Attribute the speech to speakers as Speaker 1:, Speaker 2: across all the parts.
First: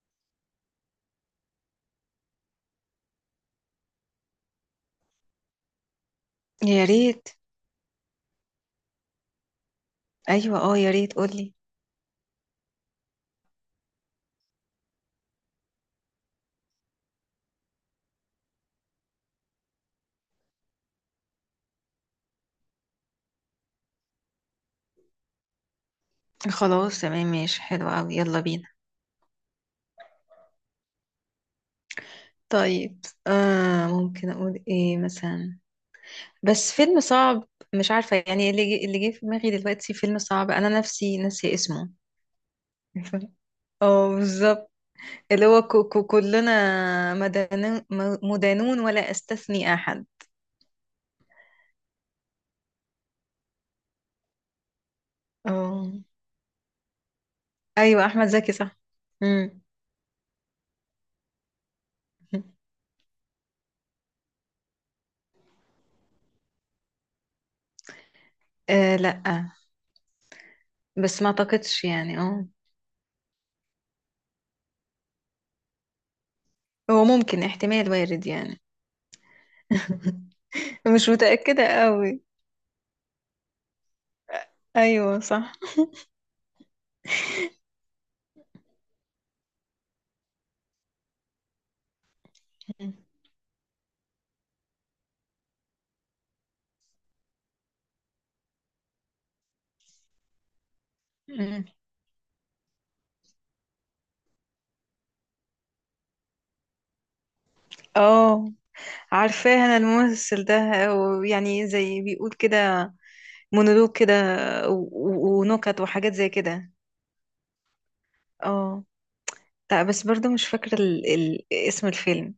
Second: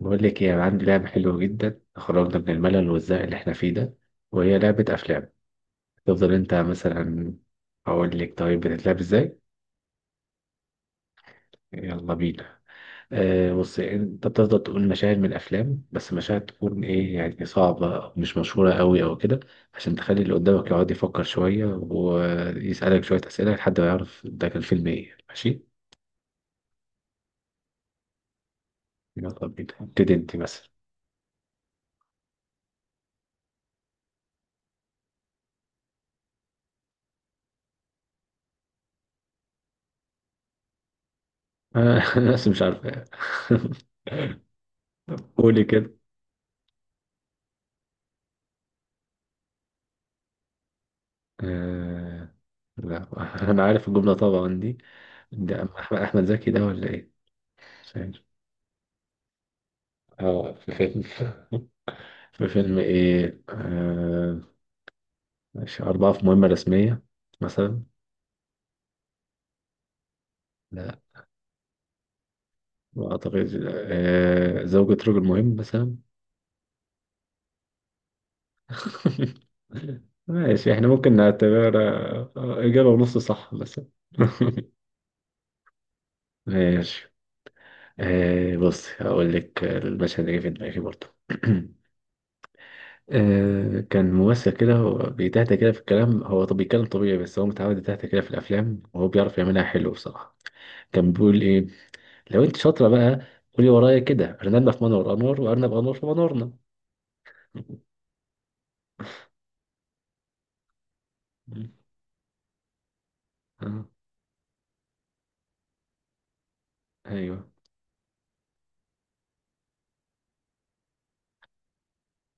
Speaker 1: بقول لك ايه، أنا عندي لعبة حلوة جدا، خرجنا من الملل والزهق اللي احنا فيه ده. وهي لعبة أفلام. تفضل انت
Speaker 2: يا ريت.
Speaker 1: مثلا. أقول لك طيب بتتلعب ازاي؟
Speaker 2: ايوه، اه يا ريت قولي.
Speaker 1: يلا بينا. بص، انت بتفضل تقول مشاهد من الأفلام، بس مشاهد تكون ايه يعني، صعبة أو مش مشهورة قوي أو كده، عشان تخلي اللي قدامك يقعد يفكر شوية ويسألك شوية أسئلة لحد ما يعرف ده كان فيلم ايه. ماشي،
Speaker 2: خلاص تمام ماشي حلو قوي يلا بينا.
Speaker 1: يلا بينا، ابتدي انت مثلا.
Speaker 2: طيب ممكن اقول ايه مثلا؟ بس فيلم صعب. مش عارفه يعني اللي جه في دماغي دلوقتي فيلم صعب انا نفسي ناسي اسمه.
Speaker 1: آه، بس مش عارفة.
Speaker 2: اه بالظبط. اللي هو
Speaker 1: قولي.
Speaker 2: كو كو كلنا مدانون ولا استثني احد.
Speaker 1: آه... لا. انا عارف الجمله طبعا دي. ده أما
Speaker 2: اه
Speaker 1: احمد أحمد زكي ده ولا ايه؟ مش
Speaker 2: ايوه
Speaker 1: عارف.
Speaker 2: احمد زكي صح. امم.
Speaker 1: اه، في فيلم، في فيلم ايه، مش اربعه في مهمه رسميه مثلا؟
Speaker 2: آه لا،
Speaker 1: لا،
Speaker 2: بس ما اعتقدش يعني اه.
Speaker 1: ما اعتقدش. زوجة رجل مهم مثلا؟
Speaker 2: هو ممكن احتمال وارد يعني.
Speaker 1: ماشي، احنا
Speaker 2: مش
Speaker 1: ممكن
Speaker 2: متأكدة
Speaker 1: نعتبرها
Speaker 2: قوي.
Speaker 1: اجابه ونص صح مثلا.
Speaker 2: ايوه صح.
Speaker 1: ماشي. بص، هقول لك المشهد اللي جه في دماغي برضه.
Speaker 2: مم.
Speaker 1: كان ممثل كده هو بيتهته كده في الكلام، هو طب بيتكلم طبيعي بس هو متعود يتهته كده في الافلام، وهو بيعرف يعملها حلو بصراحه. كان بيقول
Speaker 2: مم.
Speaker 1: ايه؟ لو انت شاطره بقى، قولي ورايا كده: ارنبنا في منور انور وارنب انور في منورنا.
Speaker 2: اه عارفاه انا الممثل ده، ويعني زي بيقول كده
Speaker 1: آه،
Speaker 2: مونولوج كده ونكت وحاجات زي كده.
Speaker 1: ايوه.
Speaker 2: اه. لا بس برضو مش فاكرة اسم الفيلم.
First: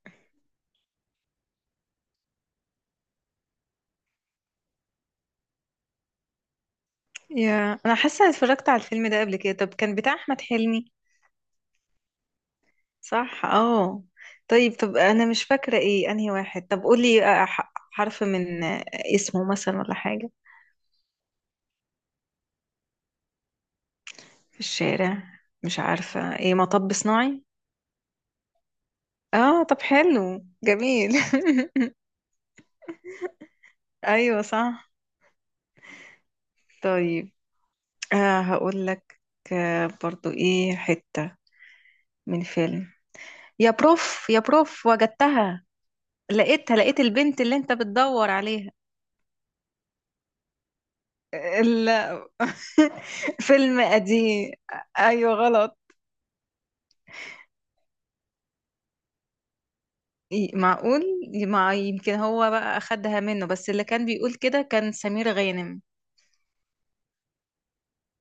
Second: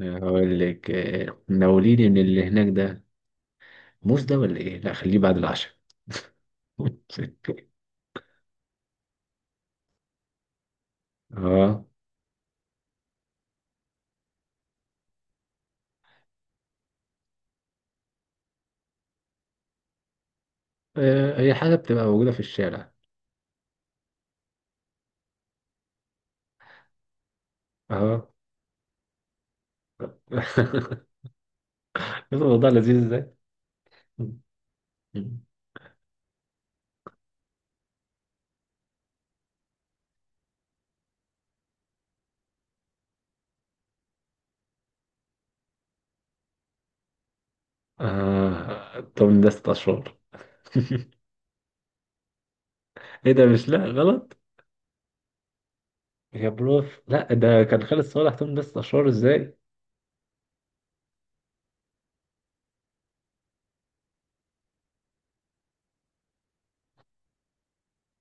Speaker 1: هقول لك، ناوليني من اللي هناك ده، موز ده ولا ايه؟ لا خليه بعد العشاء.
Speaker 2: يا انا حاسة إني اتفرجت على الفيلم ده قبل كده، طب كان بتاع احمد حلمي؟
Speaker 1: اه،
Speaker 2: صح اه. طيب طب انا مش فاكرة ايه انهي واحد، طب قولي حرف من اسمه مثلا ولا حاجة.
Speaker 1: هي حاجه بتبقى موجوده في الشارع.
Speaker 2: في الشارع. مش عارفة ايه، مطب صناعي؟
Speaker 1: اه.
Speaker 2: اه طب حلو جميل.
Speaker 1: الموضوع لذيذ. ازاي؟
Speaker 2: ايوه صح. طيب آه هقول لك، آه برضو ايه حتة من فيلم. يا بروف يا بروف وجدتها، لقيتها، لقيت البنت اللي انت بتدور عليها.
Speaker 1: توم ده ست أشهر.
Speaker 2: ال...
Speaker 1: إيه ده؟ مش،
Speaker 2: فيلم
Speaker 1: لا غلط.
Speaker 2: قديم. ايوه غلط.
Speaker 1: يا بروف، لا ده كان خالد صالح، توم ده ست أشهر إزاي؟
Speaker 2: إيه، معقول؟ مع يمكن هو بقى اخدها منه، بس اللي كان بيقول كده كان سمير غانم.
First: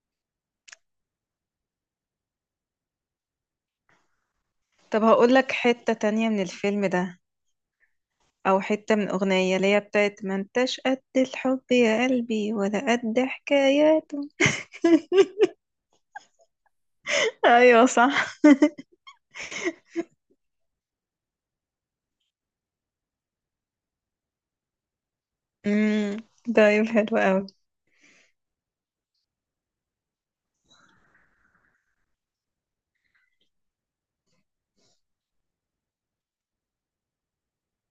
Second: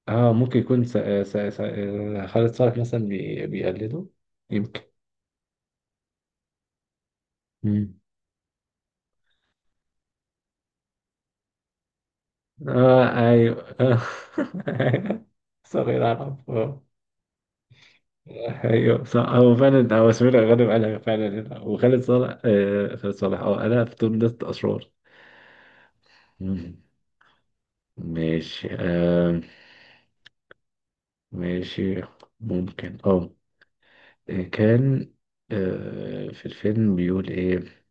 Speaker 1: آه ممكن يكون س... س... س... آه، خالد صالح مثلا بيقلده، يمكن.
Speaker 2: طب هقول لك حتة تانية من الفيلم ده،
Speaker 1: مم.
Speaker 2: او حتة من اغنية اللي هي بتاعت ما انتش قد الحب يا قلبي ولا
Speaker 1: آه
Speaker 2: قد
Speaker 1: أيوه آه.
Speaker 2: حكاياته.
Speaker 1: صغير أعرف آه.
Speaker 2: ايوه صح.
Speaker 1: ايوه صح، هو فعلا هو سمير غانم قالها فعلا هنا، وخالد صالح، آه خالد صالح اه قالها في توم ده اشرار.
Speaker 2: امم.
Speaker 1: مم.
Speaker 2: طيب حلو قوي.
Speaker 1: ماشي. آه ماشي. ممكن اه. آه، كان آه، في الفيلم بيقول ايه؟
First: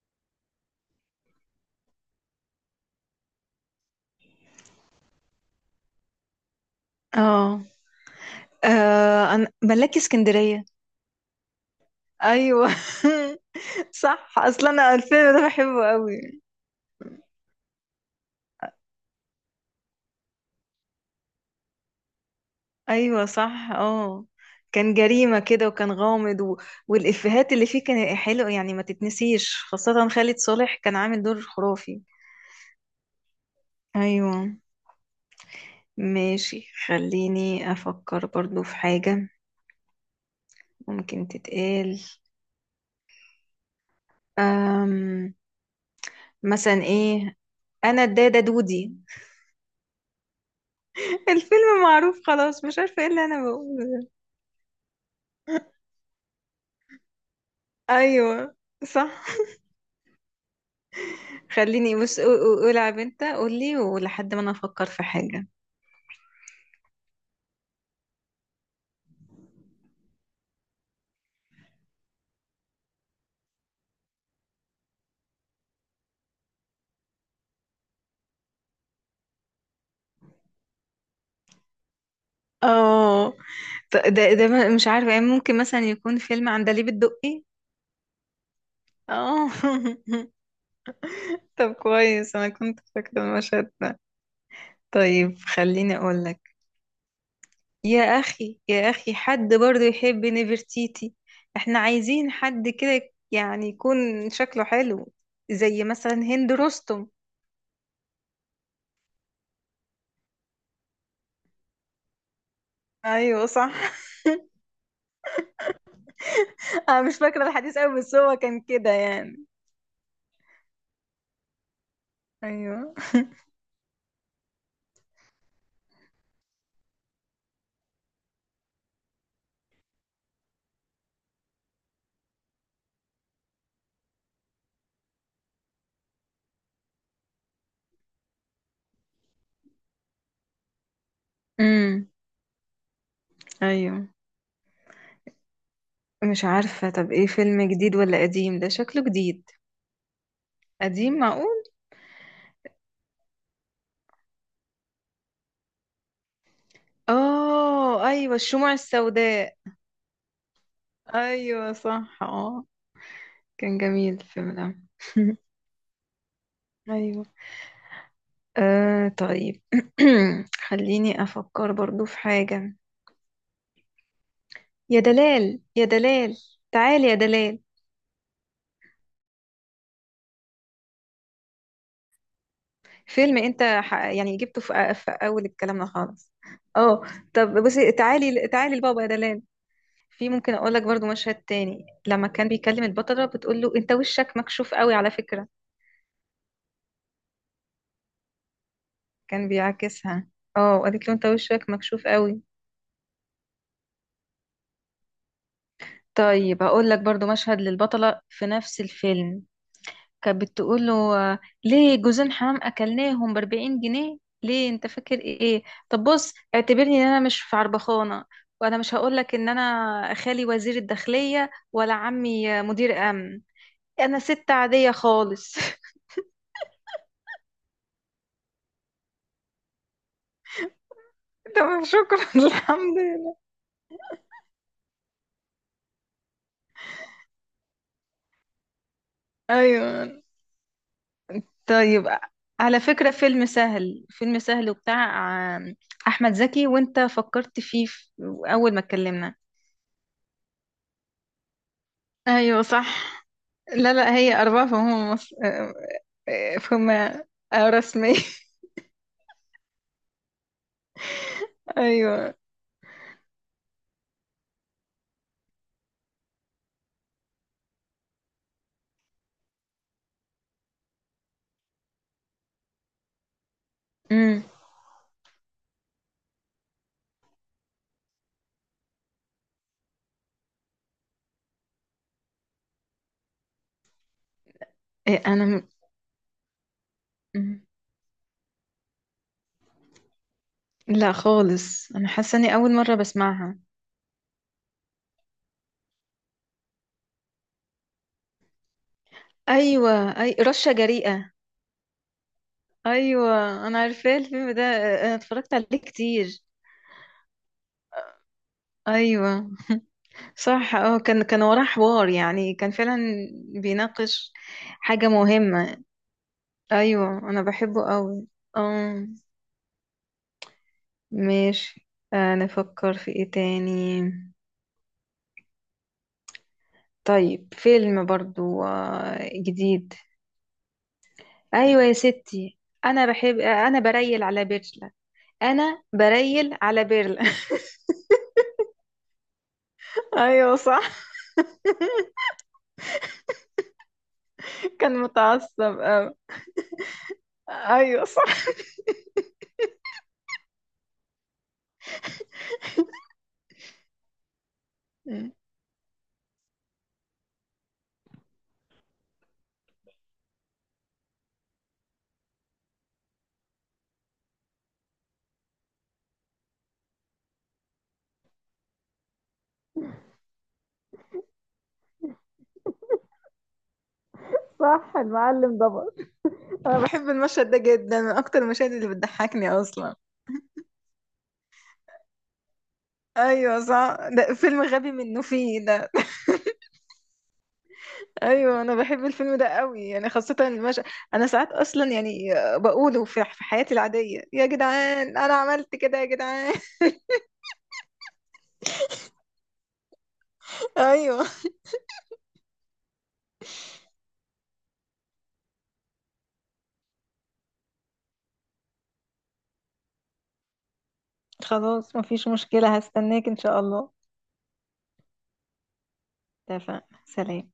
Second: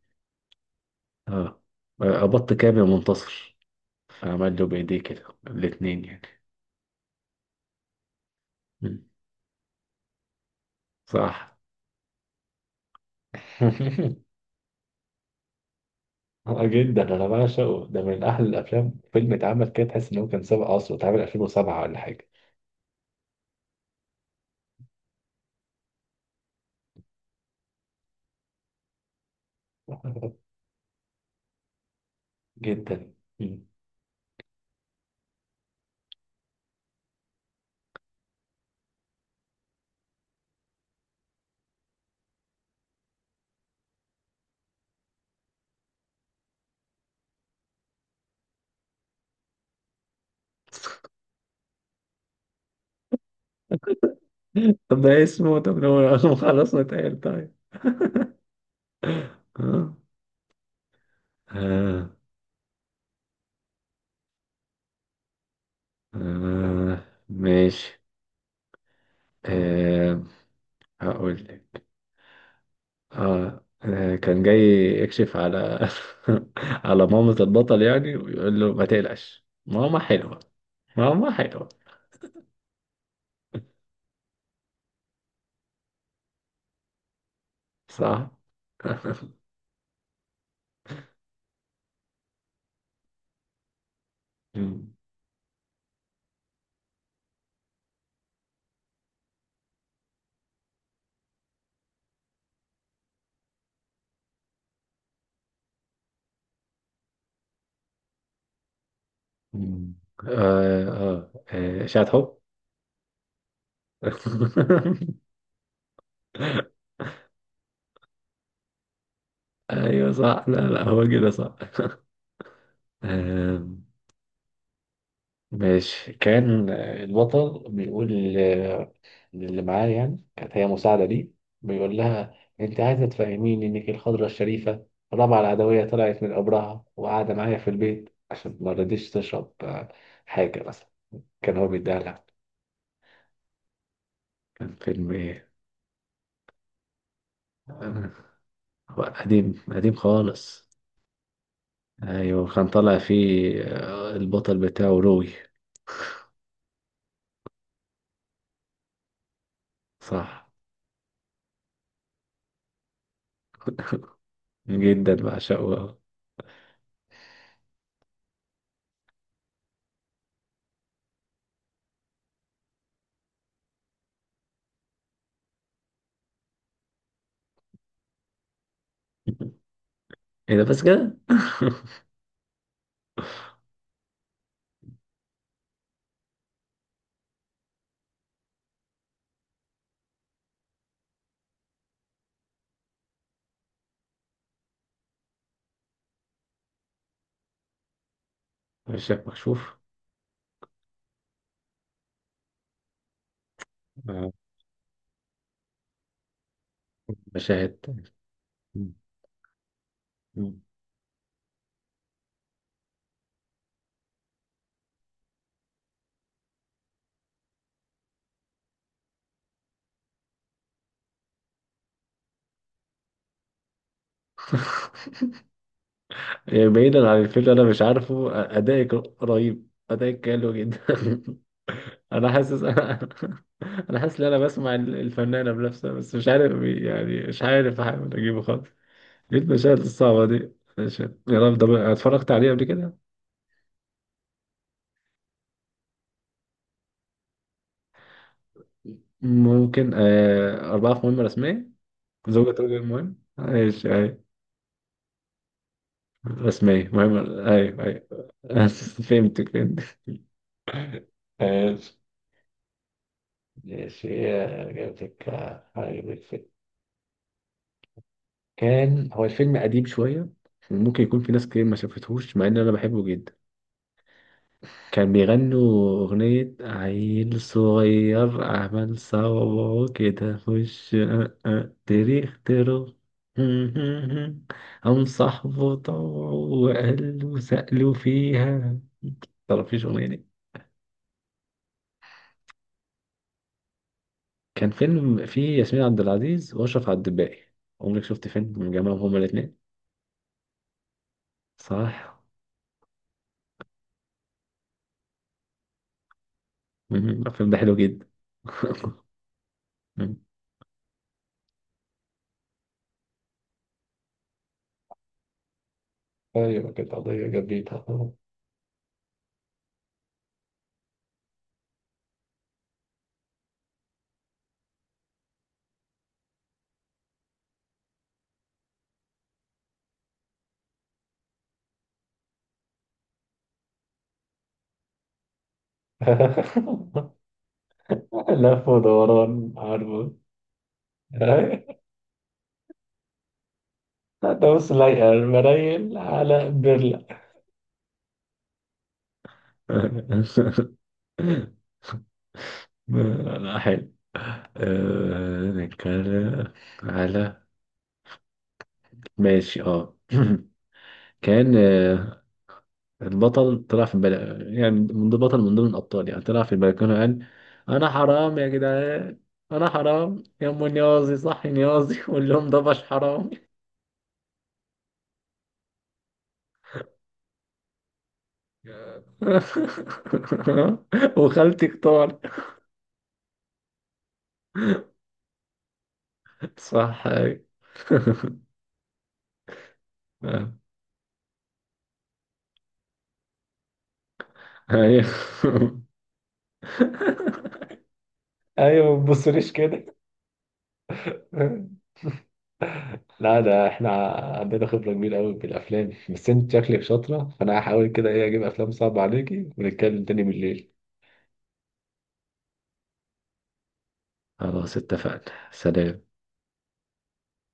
Speaker 1: اه، ابط كام يا منتصر، فعمل له بايديه كده الاتنين يعني.
Speaker 2: اه
Speaker 1: مم.
Speaker 2: انا ملاكي اسكندرية.
Speaker 1: صح.
Speaker 2: ايوه. صح اصلا انا الفيلم ده بحبه قوي.
Speaker 1: جدا انا بعشقه، ده من احلى الافلام. فيلم اتعمل كده تحس ان هو كان سابق عصره، اتعمل 2007 ولا حاجه.
Speaker 2: ايوه صح اه. كان جريمة كده وكان غامض والإفيهات اللي فيه كان حلو، يعني ما تتنسيش، خاصة خالد صالح كان عامل دور خرافي.
Speaker 1: جدا. مم.
Speaker 2: ايوه. ماشي، خليني افكر برضو في حاجة ممكن تتقال. أم... مثلا ايه؟ انا الدادة دودي. الفيلم معروف خلاص، مش عارفة ايه اللي انا بقوله ده.
Speaker 1: طب ده اسمه، طب لو لو خلصنا اتقال، طيب.
Speaker 2: ايوه صح.
Speaker 1: اه.
Speaker 2: خليني
Speaker 1: اه.
Speaker 2: بص قول على بنت، قول لي ولحد ما انا افكر في حاجة.
Speaker 1: آه، ماشي. آه، هقول لك. اه، كان جاي يكشف على، على مامة البطل يعني، ويقول له ما تقلقش ماما حلوة، ماما حلوة.
Speaker 2: اه ده مش عارفة يعني، ممكن مثلا يكون فيلم عندليب الدقي.
Speaker 1: صح.
Speaker 2: اه طب كويس انا كنت فاكرة المشهد ده.
Speaker 1: مم.
Speaker 2: طيب خليني اقول لك. يا أخي يا أخي حد برضو يحب نفرتيتي؟ احنا عايزين حد كده يعني يكون شكله حلو، زي مثلا هند رستم.
Speaker 1: مم. إشاعة حب.
Speaker 2: ايوه صح. انا مش فاكره الحديث قوي، بس هو كان كده يعني.
Speaker 1: أيوة صح، لا لا هو كده صح.
Speaker 2: ايوه.
Speaker 1: آه ماشي. كان البطل بيقول، اللي معاه يعني كانت هي مساعدة ليه، بيقول لها: انت عايزة تفهميني انك الخضرة الشريفة، رابعة العدوية طلعت من قبرها وقاعدة معايا في البيت عشان ما رضيتش تشرب حاجة مثلا، كان هو بيديها
Speaker 2: امم.
Speaker 1: لها.
Speaker 2: ايوه.
Speaker 1: كان فيلم ايه؟
Speaker 2: مش عارفة، طب ايه، فيلم جديد
Speaker 1: آه،
Speaker 2: ولا قديم؟ ده
Speaker 1: هو
Speaker 2: شكله جديد.
Speaker 1: قديم قديم خالص.
Speaker 2: قديم؟ معقول.
Speaker 1: ايوه كان طالع فيه البطل بتاعه روي.
Speaker 2: اه ايوه الشموع السوداء.
Speaker 1: صح.
Speaker 2: ايوه صح اه. كان جميل الفيلم ده.
Speaker 1: جدا بعشقه.
Speaker 2: ايوه. آه طيب خليني أفكر برضو في حاجة. يا دلال يا دلال، تعال يا دلال.
Speaker 1: ايه ده بس كده!
Speaker 2: فيلم أنت يعني جبته في أول كلامنا خالص. اه. طب بصي تعالي تعالي لبابا يا دلال. في ممكن أقول لك برضو مشهد تاني، لما كان بيكلم البطلة بتقول له أنت وشك مكشوف قوي على فكرة.
Speaker 1: مش
Speaker 2: كان
Speaker 1: مكشوف.
Speaker 2: بيعاكسها. اه قالت له أنت وشك مكشوف قوي.
Speaker 1: آه،
Speaker 2: طيب هقول لك برضو مشهد
Speaker 1: مشاهد.
Speaker 2: للبطلة في نفس الفيلم. كانت بتقول له آه، ليه جوزين حمام اكلناهم ب 40 جنيه؟ ليه انت فاكر ايه؟ طب بص اعتبرني ان انا مش في عربخانه، وانا مش هقول لك ان انا خالي وزير الداخليه ولا عمي مدير امن. انا ست عاديه خالص.
Speaker 1: يعني بعيدا عن الفيلم، انا مش عارفه، ادائك رهيب، ادائك حلو جدا.
Speaker 2: تمام شكرا.
Speaker 1: انا حاسس،
Speaker 2: الحمد لله.
Speaker 1: انا حاسس ان انا بسمع الفنانه بنفسها، بس مش عارف يعني، مش عارف احاول اجيبه خالص. ليه المشاهد
Speaker 2: ايوه.
Speaker 1: الصعبه دي؟ ماشي. يا رب، ده بقى
Speaker 2: طيب
Speaker 1: اتفرجت عليه قبل
Speaker 2: على
Speaker 1: كده.
Speaker 2: فكره فيلم سهل، فيلم سهل وبتاع آه، احمد زكي، وانت فكرت فيه اول ما اتكلمنا.
Speaker 1: ممكن آه أربعة في مهمة رسمية، زوجة
Speaker 2: ايوه
Speaker 1: رجل
Speaker 2: صح.
Speaker 1: مهم، ماشي
Speaker 2: لا لا
Speaker 1: أيوة.
Speaker 2: هي أربعة فهم مصر. إيه،
Speaker 1: رسمية
Speaker 2: فما
Speaker 1: مهمة. أيوة أيوة.
Speaker 2: رسمي.
Speaker 1: فهمتك فهمتك. ماشي.
Speaker 2: ايوه.
Speaker 1: ماشي، جبتك، عجبك. كان هو الفيلم قديم شوية، ممكن يكون في ناس كتير ما شافتهوش، مع ان انا بحبه جدا.
Speaker 2: امم.
Speaker 1: كان بيغنوا اغنية: عيل صغير عمل صوابعه كده خش أه أه تاريخ ترو، هم
Speaker 2: إيه انا
Speaker 1: صاحبه طوعه وقلبه
Speaker 2: مم.
Speaker 1: سألوا فيها. متعرفيش الأغنية دي؟
Speaker 2: لا خالص انا حاسه اني اول مره بسمعها.
Speaker 1: كان فيلم فيه ياسمين عبد العزيز وأشرف عبد الباقي، عمرك شفت فيلم من جمعهم هما الاتنين؟
Speaker 2: ايوه اي رشه جريئه.
Speaker 1: صح.
Speaker 2: ايوه انا عارفاه الفيلم ده، انا اتفرجت عليه كتير.
Speaker 1: مم. الفيلم ده حلو جدا.
Speaker 2: ايوه صح اه. كان وراه حوار، يعني كان فعلا بيناقش حاجه مهمه.
Speaker 1: ايوه كانت
Speaker 2: ايوه
Speaker 1: قضية
Speaker 2: انا
Speaker 1: جديدة.
Speaker 2: بحبه قوي. اه ماشي. نفكر في ايه تاني؟ طيب فيلم برضو جديد. ايوه يا ستي. انا بحب انا بريل على بيرلا. انا بريل على بيرلا.
Speaker 1: لف ودوران، عارفه.
Speaker 2: ايوه صح.
Speaker 1: انت بص
Speaker 2: كان
Speaker 1: لايقة
Speaker 2: متعصب
Speaker 1: المرايل
Speaker 2: قوي.
Speaker 1: على برلة.
Speaker 2: ايوه صح.
Speaker 1: لا حلو.
Speaker 2: مم.
Speaker 1: أه نتكلم على. ماشي اه. كان، آه، البطل طلع في البل... يعني من ضمن بطل، من ضمن الأبطال يعني، طلع في البلكونة قال: أنا حرام يا جدعان، أنا حرام يا أم نيازي، صحي نيازي قول لهم ده مش حرام.
Speaker 2: صح المعلم ضبط. انا بحب المشهد ده جدا، من اكتر المشاهد اللي بتضحكني اصلا.
Speaker 1: وخالتي اختار.
Speaker 2: ايوه صح ده فيلم غبي منه فيه ده.
Speaker 1: صح ايوه.
Speaker 2: ايوه انا بحب الفيلم ده قوي يعني، خاصه المشهد. انا ساعات اصلا يعني بقوله في حياتي العاديه، يا
Speaker 1: ايوه.
Speaker 2: جدعان انا عملت كده يا جدعان.
Speaker 1: ايوه ما تبصليش كده.
Speaker 2: ايوه.
Speaker 1: لا ده احنا عندنا خبرة كبيرة قوي بالافلام، بس انت شكلك شاطرة، فانا هحاول كده ايه، اجيب افلام صعبة عليكي ونتكلم تاني بالليل.
Speaker 2: خلاص مفيش مشكلة، هستناك إن شاء الله.
Speaker 1: خلاص اتفقنا، سلام.
Speaker 2: اتفقنا، سلام.